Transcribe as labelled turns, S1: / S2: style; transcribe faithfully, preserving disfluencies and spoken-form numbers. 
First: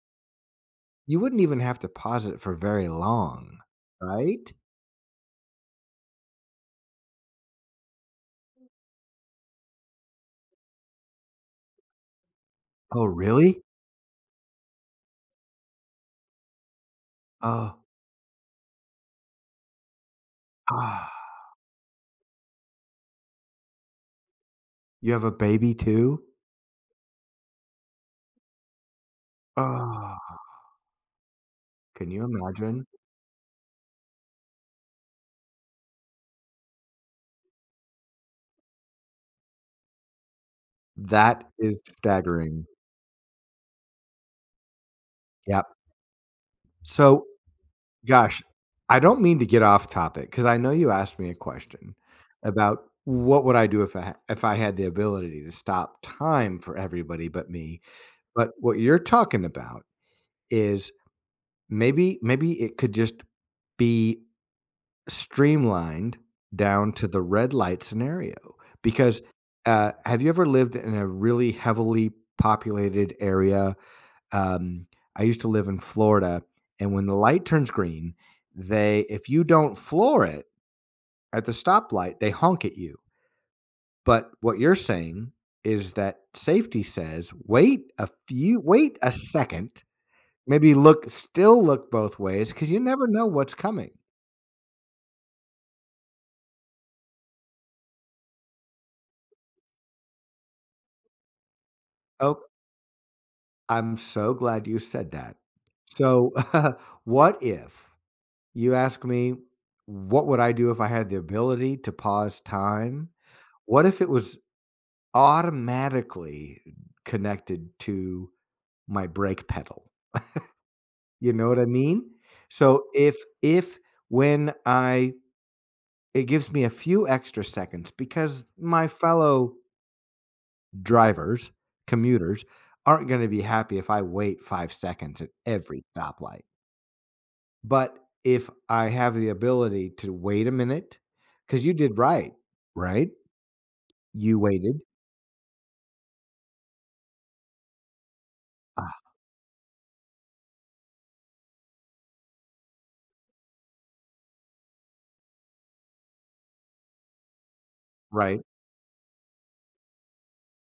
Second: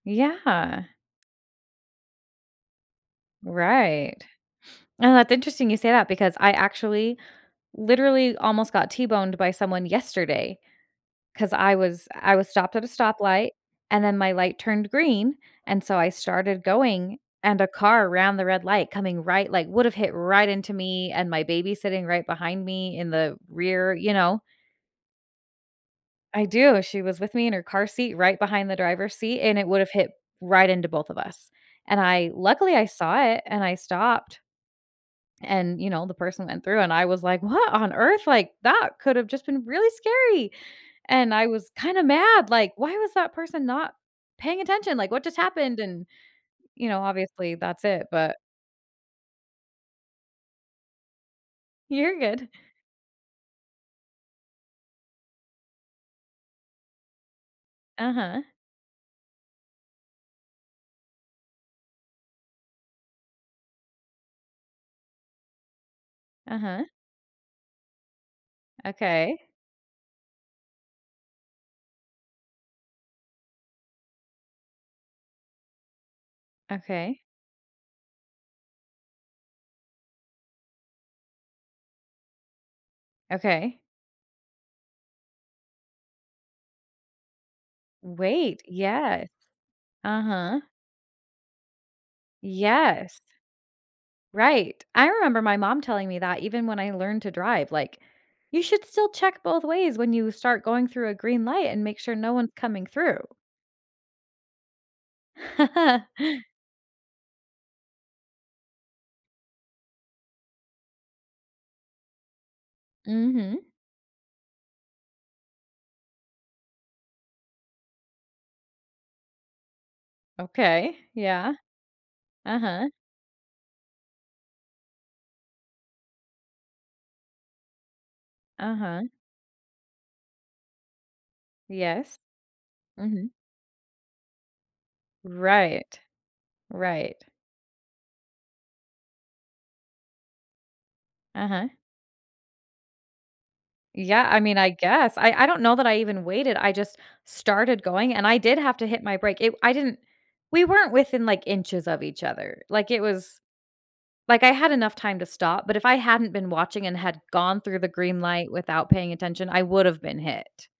S1: Yeah.
S2: You wouldn't even have to pause it for very long.
S1: Right.
S2: Right?
S1: And that's interesting you say that because I actually literally almost got t-boned by someone yesterday 'cause I was I was stopped at a
S2: Oh,
S1: stoplight,
S2: really?
S1: and then my light turned green, and so I started going, and a
S2: Oh.
S1: car ran the red light coming right like, would have hit right into me
S2: Ah.
S1: and my baby sitting right behind me in the rear. You know?
S2: You have a baby too?
S1: I do, she was with me in her car seat right behind the driver's seat, and it would've hit
S2: Oh.
S1: right into both of us, and
S2: Can you
S1: I luckily,
S2: imagine?
S1: I saw it and I stopped. And, you know, the person went through and I was like, "What on earth? Like, that could have just been really scary." And
S2: That
S1: I was
S2: is
S1: kinda mad,
S2: staggering.
S1: like, "Why was that person not paying attention? Like, what just
S2: Yep.
S1: happened?" And, you know,
S2: So,
S1: obviously, that's it, but
S2: gosh, I don't mean to get off topic 'cause I know you asked me a question
S1: You're good.
S2: about what would I do if I h if I had the ability to stop time for everybody but me,
S1: Uh-huh.
S2: but what you're talking about is maybe maybe it could just be streamlined
S1: Uh-huh.
S2: down to the red light scenario because,
S1: Okay.
S2: uh, have you ever lived in a really heavily populated area? Um, I used to live in Florida, and when the
S1: Okay.
S2: light turns green, they if you don't floor it at the stoplight they honk at you.
S1: Okay.
S2: But what you're saying is that safety says, wait a few
S1: Wait,
S2: wait a
S1: yes.
S2: second.
S1: Uh-huh.
S2: Maybe look still look both ways 'cause you never
S1: Yes.
S2: know what's coming.
S1: Right. I remember my mom telling me that even when I learned to drive, like, "You should still check both ways when you start going through a green light and make sure no
S2: Oh
S1: one's coming through."
S2: I'm so glad you said that. So what if you ask me, "What would I do if I had the ability to pause time?"
S1: Mhm.
S2: What if it was automatically connected to my brake pedal?
S1: Okay,
S2: You know
S1: yeah.
S2: what I mean? So
S1: Uh-huh.
S2: if if when I it gives me a few extra seconds because my
S1: Uh-huh.
S2: fellow drivers,
S1: Yes.
S2: commuters, aren't gonna
S1: Mhm.
S2: be happy if I wait five seconds at every
S1: Right.
S2: stoplight.
S1: Right.
S2: But if I have the ability to wait a minute 'Cause
S1: Uh-huh.
S2: you did right. Right?
S1: Yeah,
S2: You
S1: I mean I
S2: waited.
S1: guess, I I don't know that I even waited I just started going, and I did have to hit
S2: Uh.
S1: my brake, it I didn't we weren't within, like, inches of each other, like, it was like, I had enough time to stop, but if I hadn't been watching and had gone through the green
S2: Right.
S1: light without paying attention I would've been hit.